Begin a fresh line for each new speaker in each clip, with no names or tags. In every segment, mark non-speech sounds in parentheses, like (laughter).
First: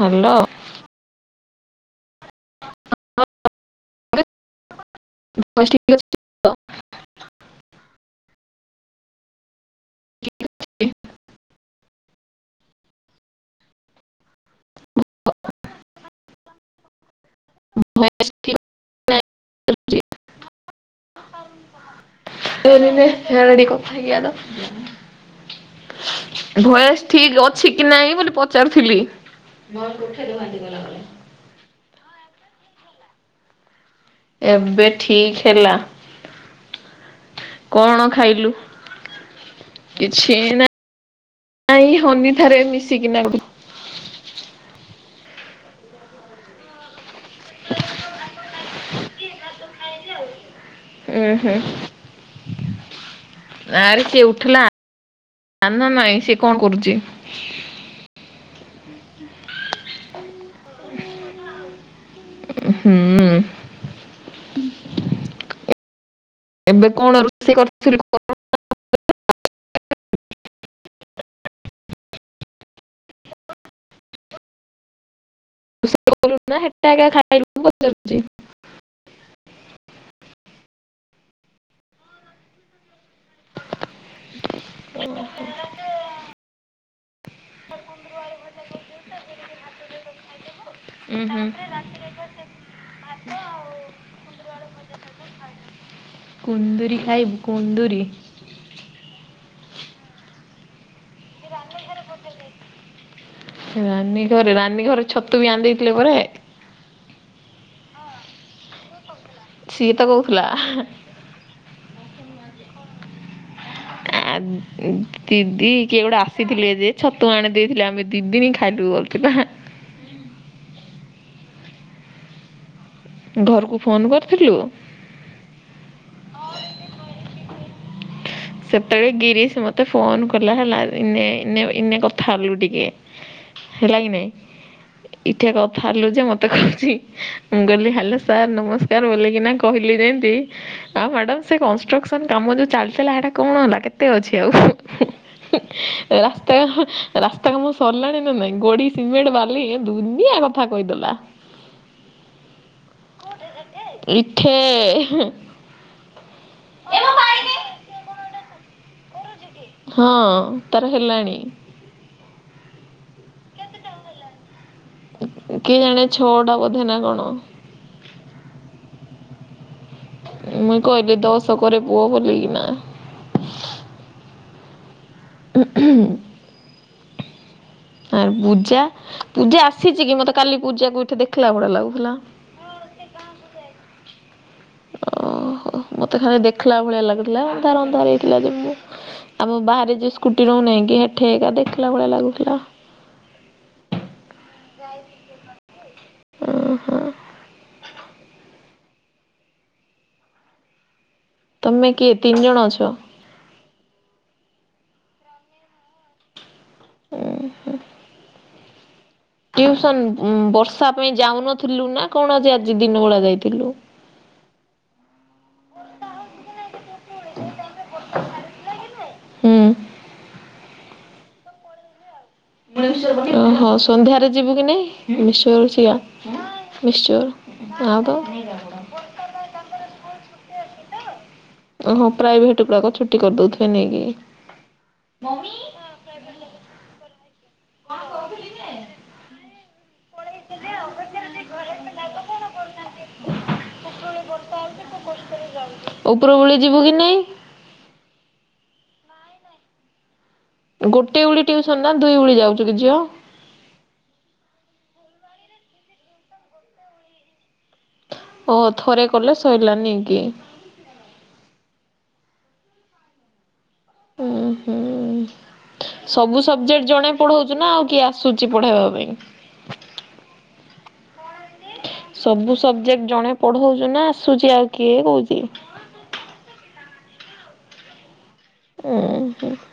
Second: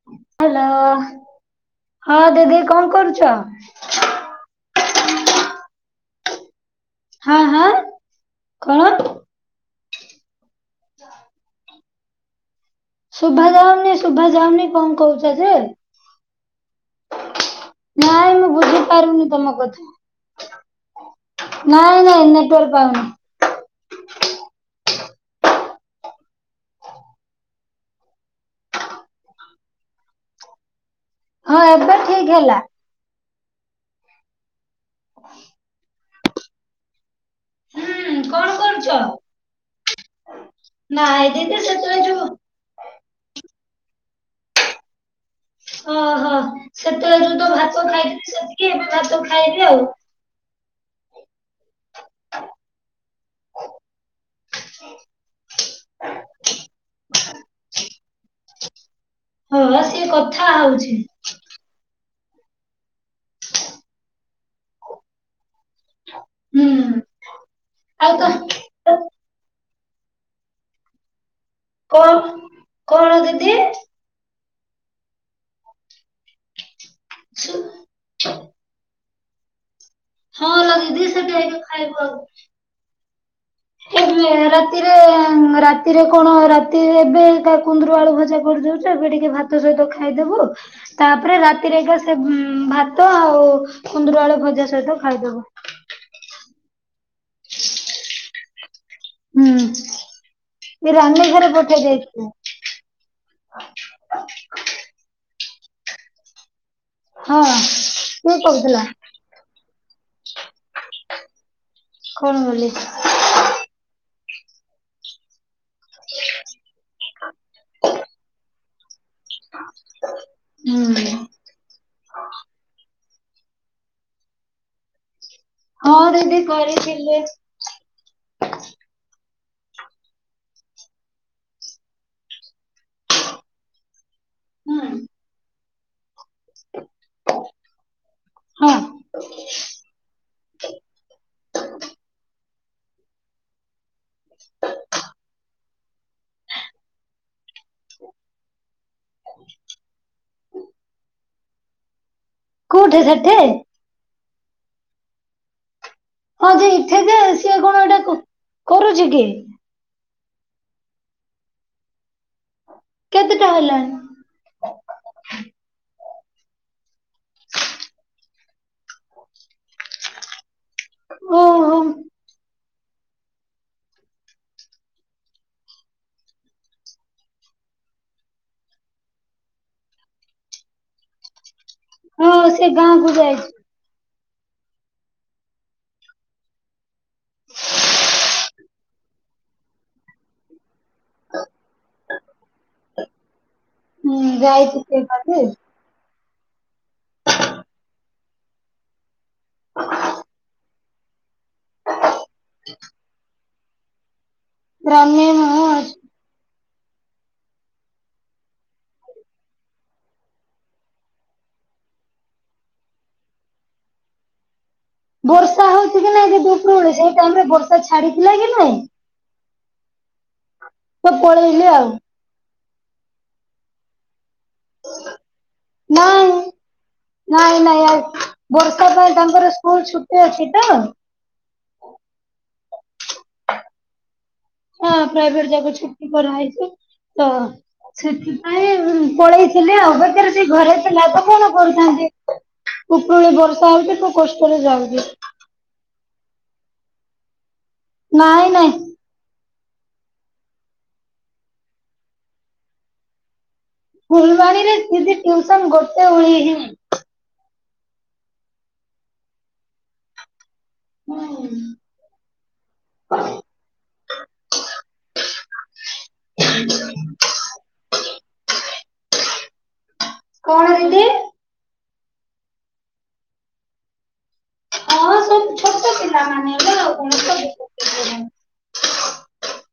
Hello.
Hello ହଁ ଦିଦି କଣ କରୁଛ?
(inaudible)
ହାଁ ହାଁ କଣ?
(inaudible)
ଶୁଭାଯାଉନି ଶୁଭାଯାଉନି କଣ କହୁଛ ଯେ?
ଭଏସ୍
ନାଇଁ ମୁଁ
ଠିକ୍
ବୁଝି ପାରୁନି ତମ କଥା? ନାଇଁ ନାଇଁ ନେଟୱାର୍କ ପାଉନି।
ହଡି କଥାକିଆ ତ (inaudible) ଭଏସ ଠିକ ଅଛି କି ନାଇଁ ବୋଲି ପଚାରୁଥିଲି? (inaudible)
ହଁ ଏବେ ଠିକ ହେଲା।
ଏବେ ଠିକ ହେଲା କଣ
ହୁଁ
ଖାଇଲୁ?
କରୁଛ?
କିଛି ନା
ନାଇଁ ଦିଦି
ନାଇଁ
ସେତେବେଳେ ଯୋଉ
ହନି ଥାରେ ମିଶିକିନା।
ଓହୋ ସେତେବେଳେ ଯୋଉ ତ ଭାତ ଖାଇଥିଲି ସେତିକି ଏବେ ଭାତ ଖାଇବି ଆଉ
ହୁଁ ହୁଁ। ଆରେ ସିଏ ଉଠିଲା ସାନ ନାଇଁ ସିଏ କଣ କରୁଛି?
ହଁ ସିଏ କଥା ହଉଛି?
ହୁଁ।
ହୁଁ
ଏବେ କଣ ରୋଷେଇ
ଆଉ ତ
କରଥିଲୁ?
କଣ କଣ ଦିଦି? ଶୁ-
(inaudible)
ହଁ ଲୋ ଦିଦି ସେଥି ଅଇକା ଖାଇବୁ ଆଉ ଏବେ ରାତିରେ ରାତିରେ କଣ ରାତିରେ ଏବେ କା କୁନ୍ଦୁରୁ ଆଳୁ ଭଜା କରଦଉନୁ। ଏବେ ଟିକେ ଭାତ ସହିତ ଖାଇଦବୁ।
ଉଁ
ତାପରେ
ହୁଁ
ରାତିରେ ଏକା ସେ ଭାତ ଆଉ କୁନ୍ଦୁରୁ ଆଳୁଭଜା ସହିତ ଖାଇଦବୁ।
କୁନ୍ଦୁରି ଖାଇବୁ କୁନ୍ଦୁରି?
ହୁଁ ରାନୀ ଘର ପଠେଇ ଦେଇଥିଲେ।
ରାନୀ ଘରେ ରାନୀ ଘରେ ଛତୁ ବି ଆନି ଦେଇଥିଲେ ପରେ।
ହଁ କିଏ କହୁଥିଲା?
ସିଏ ତ କହୁଥିଲା।
କଣ ବୋଲି?
ଆ ଦିଦି କିଏ ଗୋଟେ ଆସିଥିଲେ ଯେ ଛତୁ ଆଣି ଦେଇଥିଲେ ଆମେ ଦିଦିନ ଖାଇଲୁ ଅଇକିନା।
ହୁଁ।
ଘରକୁ ଫୋନ୍ କରିଥିଲୁ?
ହଁ ଦିଦି କରିଥିଲେ।
ସେତେବେଳେ ଗିରିଶ ମୋତେ ଫୋନ୍ କଲା ହେଲା। ଇନେ ଇନେ ଇନେ କଥା ହେଲୁ ଟିକେ। ହେଲାକି ନାଇଁ?
ହୁଁ
ଇଟା କଥା ହେଲୁ ଯେ ମତେ କହୁଛି। ମୁଁ କହିଲି ହ୍ୟାଲୋ ସାର୍
ହଁ
ନମସ୍କାର ବୋଲିକିନା କ କହିଲି ଯେମତି ଆଁ ମ୍ୟାଡ଼ାମ ସେ କନଷ୍ଟ୍ରକସନ କାମ ଯୋଉ ଚାଲିଥିଲା ହେଟା କଣ ହେଲା କେତେ ଅଛି ଆଉ। ହୁଁ ହୁଁ ରାସ୍ତା ରାସ୍ତା କାମ ସରିଲାଣି ନା ନାଇଁ ଗୋଡ଼ି ସିମେଣ୍ଟ ବାଲି ଏ ଦୁନିଆ କଥା ଥା କହିଦେଲା।
କୋଉଠି ସେଠି?
ଈଠେ ହେଁ।
ହଁ ଯେ ଈଠେ ଯେ ସିଏ କଣ ଏଟା କ କରୁଛି କି?
ହଁ ତାର ହେଲାଣି।
କେତେଟା ହେଲାଣି?
କିଏ ଜାଣେ ଛଅ ଟା ବୋଧେ ନା କଣ?
(inaudible)
ମୁଇ କହିଲି
ଓହୋ
ଦଶକରେ ପୁଅ ବୋଲିକିନା। ଉଁହୁଁ। ଆ ପୂଜା ପୂଜା ଆସିଛି କି ମତେ କାଲି ପୂଜା କୁ ଏଠି ଦେଖିଲା ଭଳିଆ ଲାଗୁ
ହଁ ସେ ଗାଁ କୁ ଯାଇଛି।
ଓହୋ ମତେ ଖାଲି ଦେଖିଲା ଭଳିଆ ଲାଗୁଥିଲା ଅନ୍ଧାର ଅନ୍ଧାର ହେଇଥିଲା ଯେ ମୁଁ ଆମ ବାହାରେ ଯେ ସ୍କୁଟି ରହୁନେଇକିି ହେଠେ ଏକା ଦେଖିଲା ଭଳିଆ ଲାଗୁଥିଲା।
ହୁଁ ଯାଇଛିି ସେ କାଲି।
ଓହୋ।
(inaudible)
ତୁମେ କିଏ ତିନି ଜଣ ଅଛ?
(inaudible) ମୁଁ
ଉହୁଁ। ଟିଉସନ ଉଁ ବର୍ଷା ପାଇଁ ଯାଉନଥିଲୁ ନା କଣ ଆଜି ଆଜି ଦିନ ବେଳା ଯାଇଥିଲୁ?
ବର୍ଷା ହଉଛି କି ନାଇ ଦିଦି ଉପରବେଳି ସେଇ ଟାଇମ ରେ ବର୍ଷା ଛାଡିଥିଲା କି ନାଇଁ?
ହୁଁ।
ସବୁ ପଳେଇଲେ ଆଉ।
(inaudible) ଓହୋ ସନ୍ଧ୍ୟାରେ ଯିବୁ କି ନାଇଁ ମିକ୍ସଚର ଅଛି।
ନାଇଁ
ୟା
ନାଇଁ ନାଇଁ
ମିକ୍ସଚର
ଆଉ
ନା ତ।
ବର୍ଷା ପାଇଁ ତାଙ୍କର ସ୍କୁଲ ଛୁଟି ଅଛି ତ।
ଓହୋ ପ୍ରାଇଭେଟ ଗୁଡାକ ଛୁଟି କରିଦଉଥିବେ ନେଇ କି।
ହଁ ପ୍ରାଇଭେଟ ଯାକ ଛୁଟ୍ ଟି କରାହେଇଛି ତ ସେଥିପାଇଁ ପଳେଇଥିଲେ ଆଉ ବଟ୍ ତାର ସେ ଘରେ ଥିଲା ତ କଣ କରିଥାନ୍ତେ ଉପରଳି ବର୍ଷା ହଉଛି ତ କଷ୍ଟରେ ଯାଉଛି।
ଉପରଓଳି ଯିବୁ କି ନାଇଁ?
ନାଇଁ ନାଇଁ।
ଗୋଟିଏ ଉଳି ଟିଉସନ୍‌ ନା ଦୁଇ ଉଳି ଯାଉଚୁ କି ଝିଅ।
ଫୁଲବାଣୀରେ ଦିଦି ଟିଉସନ୍‌ ଗୋଟେ ଉଳି ହି
ଓ ଥରେ କଲେ ସଇଲା ନି କି?
ହୁଁ।
ଉଁ ହୁଁ। ସବୁ ସବଜେକ୍ଟ ଜଣେ ପଢଉଛୁ ନା ଆଉ କିଏ ଆସୁଛି ପଢେଇବା ପାଇଁ?
କଣ ଦିଦି?
ସବୁ ସବଜେକ୍ଟ ଜଣେ ପଢଉଚୁ ନା ଆସୁଚି ଆଉ କିଏ କହୁଚି।
ଟ ପିଲାମାନେ ଲୋ ତମର ତ (unintelligible)
(unintelligible)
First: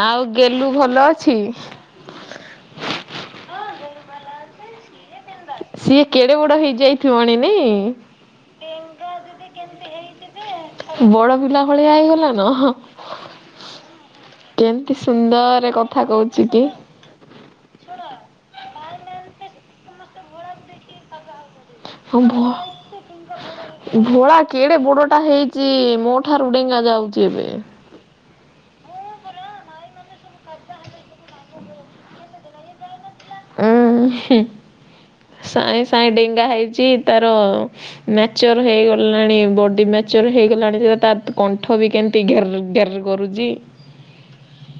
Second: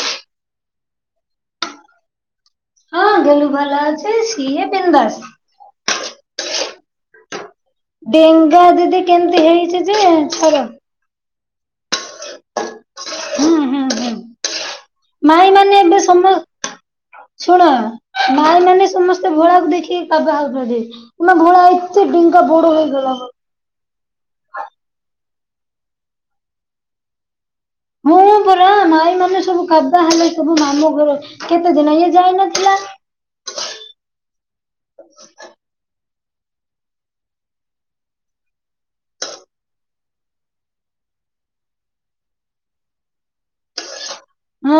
ଆଉ ଗେଲୁ ଭଲ ଅଛି?
ହଁ ଗେଲୁ ଭଲ ଅଛି ସିଏ ବିନ୍ଦାସ୍‌।
ସିଏ କେଡେ ବଡ ହେଇଯାଇଥିବଣି ନାଇଁ?
ଡେଙ୍ଗା ଦିଦି କେମତି ହେଇଚି ଯେ ଛାଡ।
ବଡ ପିଲା ଭଳିଆ ହେଇଗଲା ନ ହ।
ହୁଁ ହୁଁ ହୁଁ।
କେମତି
ମାଇ
ସୁନ୍ଦରରେ
ମାନେ ଏବେ
କଥା
ସମ
କହୁଛି ଟି ଟି।
ଶୁଣ ମାଇ ମାନେ ସମସ୍ତେ ଭୋଳାକୁ ଦେଖିକି କବା ହଉଚତି ତୁମେ ଭୋଳାକୁ ସେ ଡିଙ୍କା ବଡ ହେଇଗଲା ଲୋ।
ଘୋଳା କେଡେ ବୋଡୋଟା ହେଇଚି ମୋ ଠାରୁ ଡେଙ୍ଗା ଯାଉଚି ଏବେ।
ହେଁ ପରା ମାଇ ମାନେ ସବୁ କାବା ହେଲେ ସବୁ ମାମୁ ଘର କେତେ ଦିନ ଇଏ ଯାଉନଥିଲା।
ଉଁ ହୁ ସାଇଁ ସାଇଁ ଡେଙ୍ଗା ହେଉଛି ତାର ମ୍ୟାଚୋର ହେଇଗଲାଣି ବଡି ମ୍ୟାଚୋର ହେଇଗଲାଣି ସେ ତା କଣ୍ଠ ବି କେମ ଟି ଘେର୍‌ ଘେର୍ କରୁଚି।
ହଁ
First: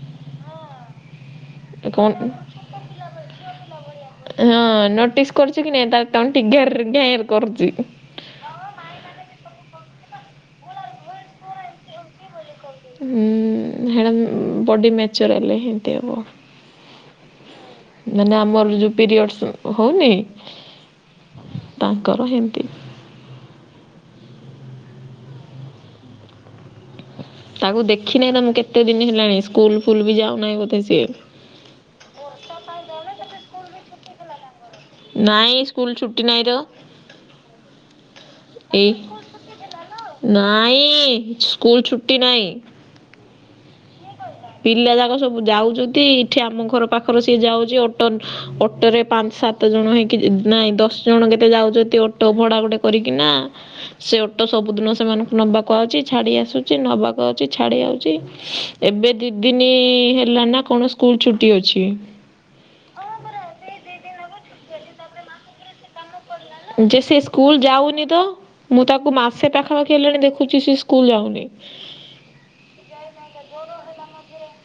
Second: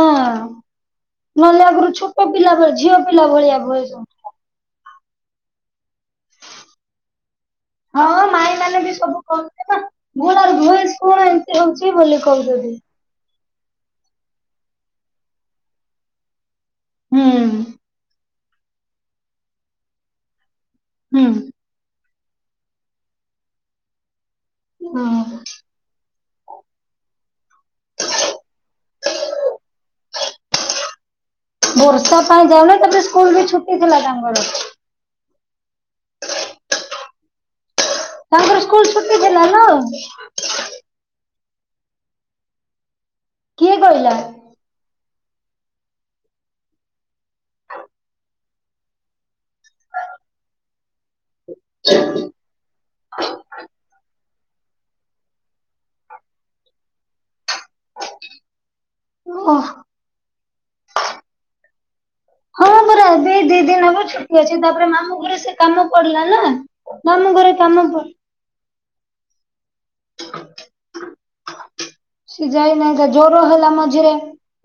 ନହେଲେ ଆଗରୁ ଛୋଟ
କଣ
ପିଲା ଭଳି ଝିଅ ପିଲା ଭଳିଆ ଭଏସ୍‌ ଅଁ
ହଁ ନୋଟିସ୍ କରୁଚୁ କି ନାଇଁ ତା ତଣ୍ଟି ଘେର୍ ଘେର୍ କରୁଚି।
ହଁ ମାଇଁ ମାନେ ବି ସବୁ କହୁଛେ ନା ଘୋଳାର ଭଏସ କଣ ଏମତି ହଉଚି ବୋଲେ କହୁଚତି।
ହୁଁ ହେଡା ବଡି ମ୍ୟାଚୋର ହେଲେ ହେମତି ହବ।
ହୁଁ।
ମାନେ ଆମର ଯୋଉ ପିରିଅଡ଼ସ୍‌ ହଉନି
ହୁଁ।
ତାଙ୍କର ହେମତି।
ହଁ।
ତାକୁ ଦେଖି ନାଇଁ ନା ମୁଁ କେତେ ଦିନ ହେଲାଣି ସ୍କୁଲ ଫୁଲ୍ ବି ଯାଉନାହିଁ ବୋଧେ ସିଏ।
ବର୍ଷା ପାଇଁ ଯାଉ ନାଇ ତାପରେ ସ୍କୁଲ ବି ଛୁଟି ଥିଲା ତାଙ୍କର।
ନାଇଁ ସ୍କୁଲ ଛୁଟି ନାଇଁ ଟ।
ହଁ ପରା ସ୍କୁଲ ଛୁଟି ଥିଲା ଲୋ।
ନାଇଁ ସ୍କୁଲ ଛୁଟି ନାଇଁ।
କିଏ କହିଲା?
ପିଲା ଯାକ ସବୁ ଯାଉଚତି ଇଠି ଆମ ଘର ପାଖରେ ସେ ଯାଉଚି ଅଟନ୍ ଅଟୋରେ ପାଞ୍ଚ ସାତ ଜଣ ହେଇକି ନାଇଁ ଦଶ ଜଣ କେତେ ଯାଉଚତି ଅଟୋ ଭଡା ଗୋଟେ କରିକି ନା ସେ ଓଟୋ ସବୁଦିନ ସେମାନଙ୍କୁ ନବାକୁ ଆଉଚି ଛାଡି ଆସୁଚି ନବାକୁ ଆଉଚି ଛାଡି ଆଉଚି। ଏବେ ଦି
ଓ
ଦିନ ହେଲା ନା କଣ ସ୍କୁଲ ଛୁଟି ଅଛି।
ହଁ ପରା ଏବେ ଦି ଦିନ ହବ ଛୁଟି ଅଛି ତାପରେ ମାମୁଁ ଘରେ ସେ କାମ କରିଲା ନା।
ଯେ ସେ
ମାମୁଁ ଘରେ
ସ୍କୁଲ
କାମ ପ
ଯାଉନି ତ? ମୁଁ ତାକୁ ମାସେ ପାଖାପାଖି ହେଲେଣି ଦେଖୁଛି ସେ ସ୍କୁଲ ଯାଉନି।
ସି ଯାଇନାହିଁ ଜର ହେଲା ମଝିରେ।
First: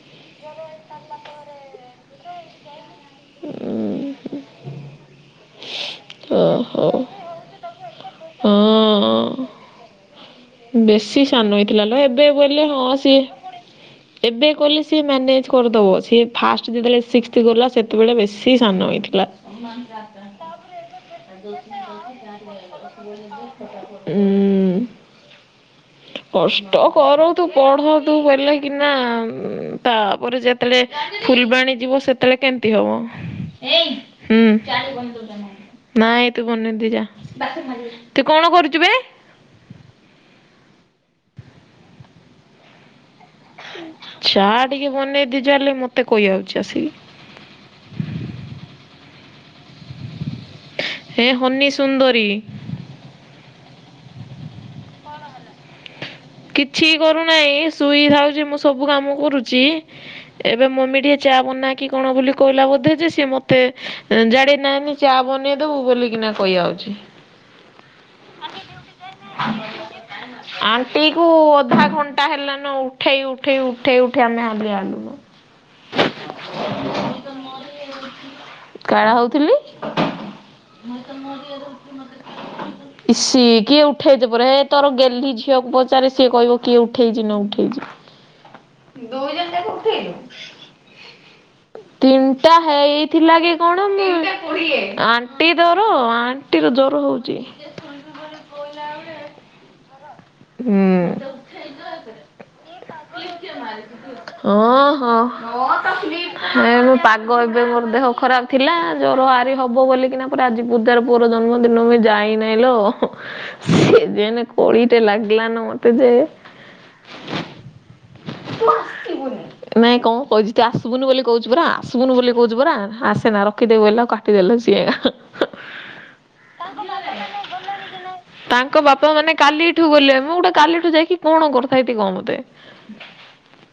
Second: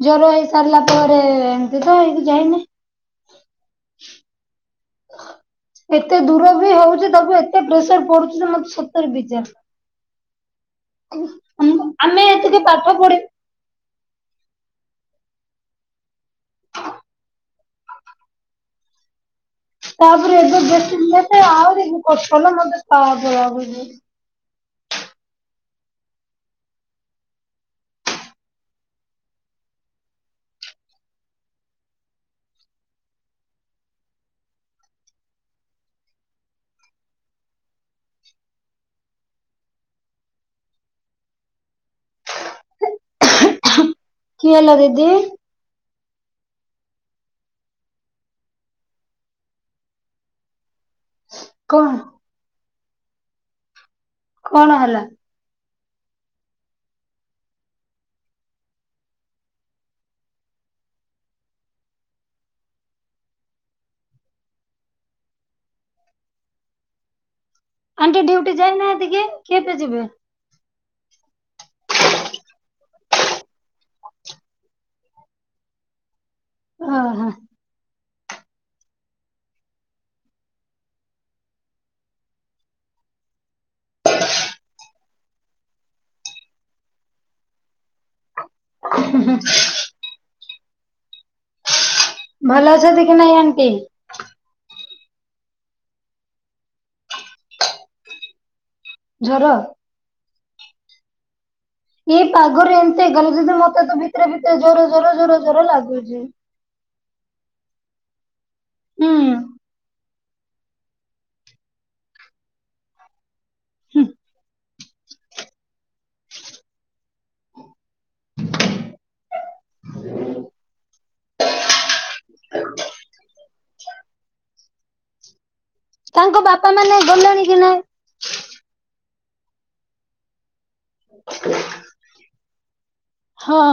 ଜ୍ଵର ହେଇସାରିଲା ପରେ ଏମତି ତ ହେଇକି ଯାଇନି। ଏତେ ଦୂର ବି
ଓହୋ।
ହଉଛି ତାକୁ ଏତେ ପ୍ରେସର ପଡୁଛି ଯେ ମତେ ସତରେ
ହଁ
ବିଜାର
ବେଶୀ ସାନ ହେଇଥିଲା
ଆମକୁ
ଲ
ଆମେ
ଏବେ
ଏତିକି
ବୋଇ ହଁ
ପାଠ ପଢି
ସିଏ ଏବେ କଲେ ସିଏ ମ୍ୟାନେଜ୍ କରିଦେବ ସିଏ ଫାଷ୍ଟ ଯେତେବେଳେ ସିକ୍ସ ଗଲା ସେତେବେଳେ ବେଶୀ ସାନ ହୋଇଥିଲା। (unintelligible)
ତାପରେ ଏବେ ବେସି ଲେଟ୍ ଆହୁରି ସୋନମ ମତେ ତାସ ଲାଗୁଚି।
ହଁ ଉ। କଷ୍ଟ କରନ୍ତୁ ପଢନ୍ତୁ ବଲେ କି ନା ତାପରେ ଯେ ସେତେଳେ ଫୁଲବାଣୀ ଯିବ ସେତେବେଳେ କେମତି ହବ। ନାଇଁ ତୁ ବନେଇ ଦେଇ ଯା ତୁ କଣ କରୁଛୁ ବେ।
କି
ଚା
ହେଲା
ଟିକେ
ଦିଦି
ବନେଇ ଦେ ଯା ହେଲେ ମତେ କହି ଆଉଛି ଆସିକି। ହେଁ ହନି
କଣ
ସୁନ୍ଦରୀ।
କଣ ହେଲା?
କିଛି କରୁନାହିଁ ଶୋଇଥାଉଛି ମୁଁ ସବୁ କାମ କରୁଛି। ଏବେ ମମି ଟିକେ ଚା ବନା କି କଣ ବୋଲି କହିଲା ବୋଧେ ଯେ ସିଏ ମତେ ଜାଡେ ନାନେ। ଚା ବନେଇଦବୁ ବୋଲିକିନା କହି ଆଉଛି।
ଆଣ୍ଟି ଡିଉଟି ଯାଇନାନାହାନ୍ତି କି, କିଏତେ ଯିବେ।
ଟିକୁୁ ଅଧା ଘଣ୍ଟା ହେଲାନ ଉଠେଇ ଉଠେଇ ଉଠେଇ ଉଠେଇ ଆମେ ହାଲିଆ ହେଲୁନୁ।
ଓ ହୋ।
କାଡ଼ା ହଉଥିଲି। ଇସିି କିଏ ଉଠେଇଦବ ରେ ତୋର ଗେଲି ଝିଅକୁ ପୁଅ ପଚାରେ ସିଏ କହିବ କିଏ ଉଠେଇଛି ନ ଉଠେଇଛି। ଦୁଇ ଜଣ ଯାକ ଉଠେଇଲୁ। ତିନିଟା
ଭଲ ଅଛନ୍ତି ନାଇଁ
ହେଇଥିଲା କି
ଆଣ୍ଟି
କଣ ମୁ ଆଣ୍ଟି ଦର ଆଣ୍ଟିର ଜ୍ୱର ହଉଚି।
ଜର।
ହୁଁ।
ଏଇ ପାଗରେ ଏମିତି ହେଇଗଲା ଯି ମତେ ତ ଭିତରେ ଭିତରେ ଜୋର ଜର ଜୋର ଜୋର ଲାଗୁଛି।
ନାଇ ପାଗ ଏବେ ମୋର ଦେହ ଖରାପ ଥିଲା ଜର
ହୁଁ
ଆରିି ହବ ବୋଲି କିନା ପରେ ଆଜି ପୂଜାର ପୁଅ ର ଜନ୍ମଦିନ ବି ଯାଇ ନଇଲୋ ସେ ଯେ ନେ କଳି ଲାଗଲ ନା ମତେ ଯେ ନାଇଁ କଣ କହିଛି ତୁ ଆସିବୁ ନୁ ବୋଲି କହୁଛୁ ପୁରା ଆସିବୁନୁ ବୋଲି କହୁଛୁ ପରା ଆସ ସିନା ରଖିଦେଇବ ବଇଲେ ଆଉ କାଟିଦେଲା ସିଏ।
ତାଙ୍କ ବାପା ମାନେ ଗଲେଣି କି ନାଇଁ।
ତାଙ୍କ ବାପା ମାନେ କାଲିଠୁ ଗଲେ ମୁଁ ଗୋଟେ କାଲିଠ ଯାଇକି କଣ କରୁଥାଏ ଟୀ ମତେ?
ହଁ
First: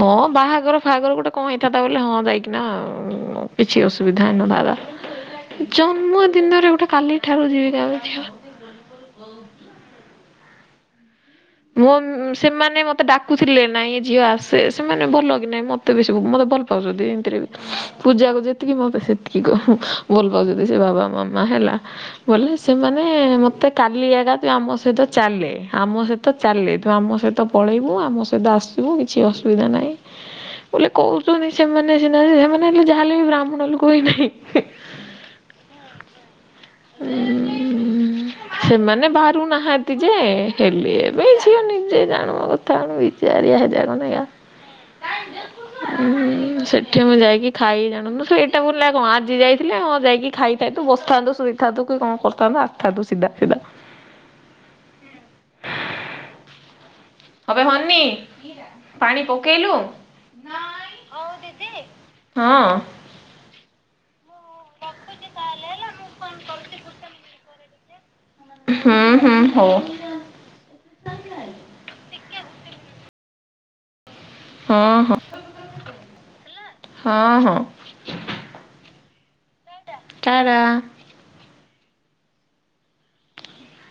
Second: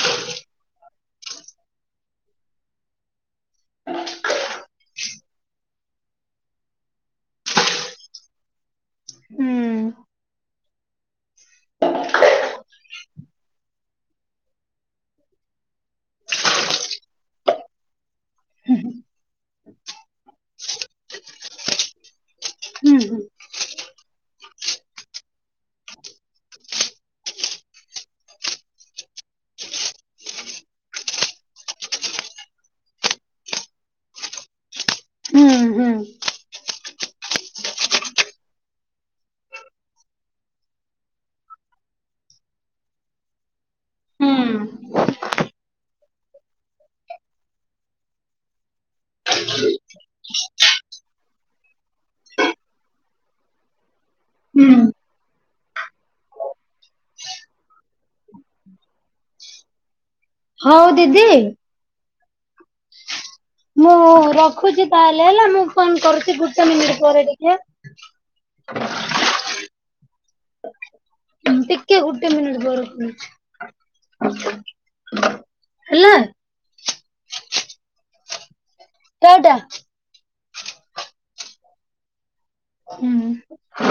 ହଁ ବାହାଘର ଫାହାଘର ଗୋଟେ କଣ ହେଇଥାନ୍ତା ବୋଲେ ହଁ ଯାଇକିନା କିଛି ଅସୁବିଧା ହେଇ ନଥାନ୍ତା ଜନ୍ମଦିନରେ ଗୋଟେ କାଲିଠାରୁ ଯିବି।
ହୁଁ।
ମୁଁ ଓମ ସେମାନେ ମତେ ଡା କୁଥିଲେ ନାଇଁ ଝିଅ ଆସେ ସେମାନେ ଭଲ କି ନାହିଁ ମତେ ବେଶୀ ମତେ ଭଲ ପାଉଛନ୍ତି ଏମିତିରେ ବି। ପୂଜାକୁ ଯେତିକି ମତେ ସେତିକି ଭଲ ପାଉଛନ୍ତି ସେ ବାବା ମାମା ହେଲା। ବୋଲେ ସେମାନେ
ହୁଁ
ମତେ କାଲି ଏକା ଆମ ସହିତ ଚାଲେ ଆମ ସହିତ ତ ଚାଲେ ତୁ ଆମ ସହିତ ପଳେଇବୁ ଆମ ସହିତ ଆସିବୁ କିଛି ଅସୁବିଧା ନାହିଁ। ବୋଲେ କହୁଛନ୍ତି ସେମାନେ ସିନା ହେ ସେମାନେ ହେଲେ ଯାହା ହେଲେ ବି ବ୍ରାହ୍ମଣ ଲୋକ କି ନାହିଁ।
ହୁଁ ହୁଁ
ଉ ସେମାନେ ବାରୁନାହାନ୍ତି ଯେ ହେଲେ ଏବେ ଝିଅ ନିଜେ ଜାଣୁ ତାଣୁ ବିଜାରିଆ ହେଜାଗନେଗା।
ହୁଁ ହୁଁ
ଉୁଁ ସେଠି ମୁଁ ଯାଇକି ଖାଇ ଜାଣନୁ ସେ ଏଇଟା ବୁଲେ କଣ ଆଜି ଯାଇଥିଲେ ହଁ ଯାଇକି ଖାଇ ସେଇଠୁ ବସିଥାନ୍ତୁ ସୁଇଥାନ୍ତୁ କି କଣ କରିଥାନ୍ତୁ ଆସିଥାନ୍ତୁ ସିଧା ସିଧା।
ହୁଁ।
ଆବେ ହନି ପାଣି ପକେଇଲୁ।
ହଉ ଦିଦି?
ହଁ।
ମୁଁ ରଖୁଛି ତାହଲେ ହେଲା ମୁଁ ଫୋନ କରୁଛି ଗୁଟେ ମିନିଟ ପରେ ଟିକେ।
ହୁଁ ହୁଁ ହଉ।
ଟିକେ ଗୋଟେ ମିନିଟ ପରେ (unintelligible)
ହଁ ହଁ
ହେଲା
ହଁ ହଁ।
ଟା ଟା।
ଟା ଟା।
ହୁଁ।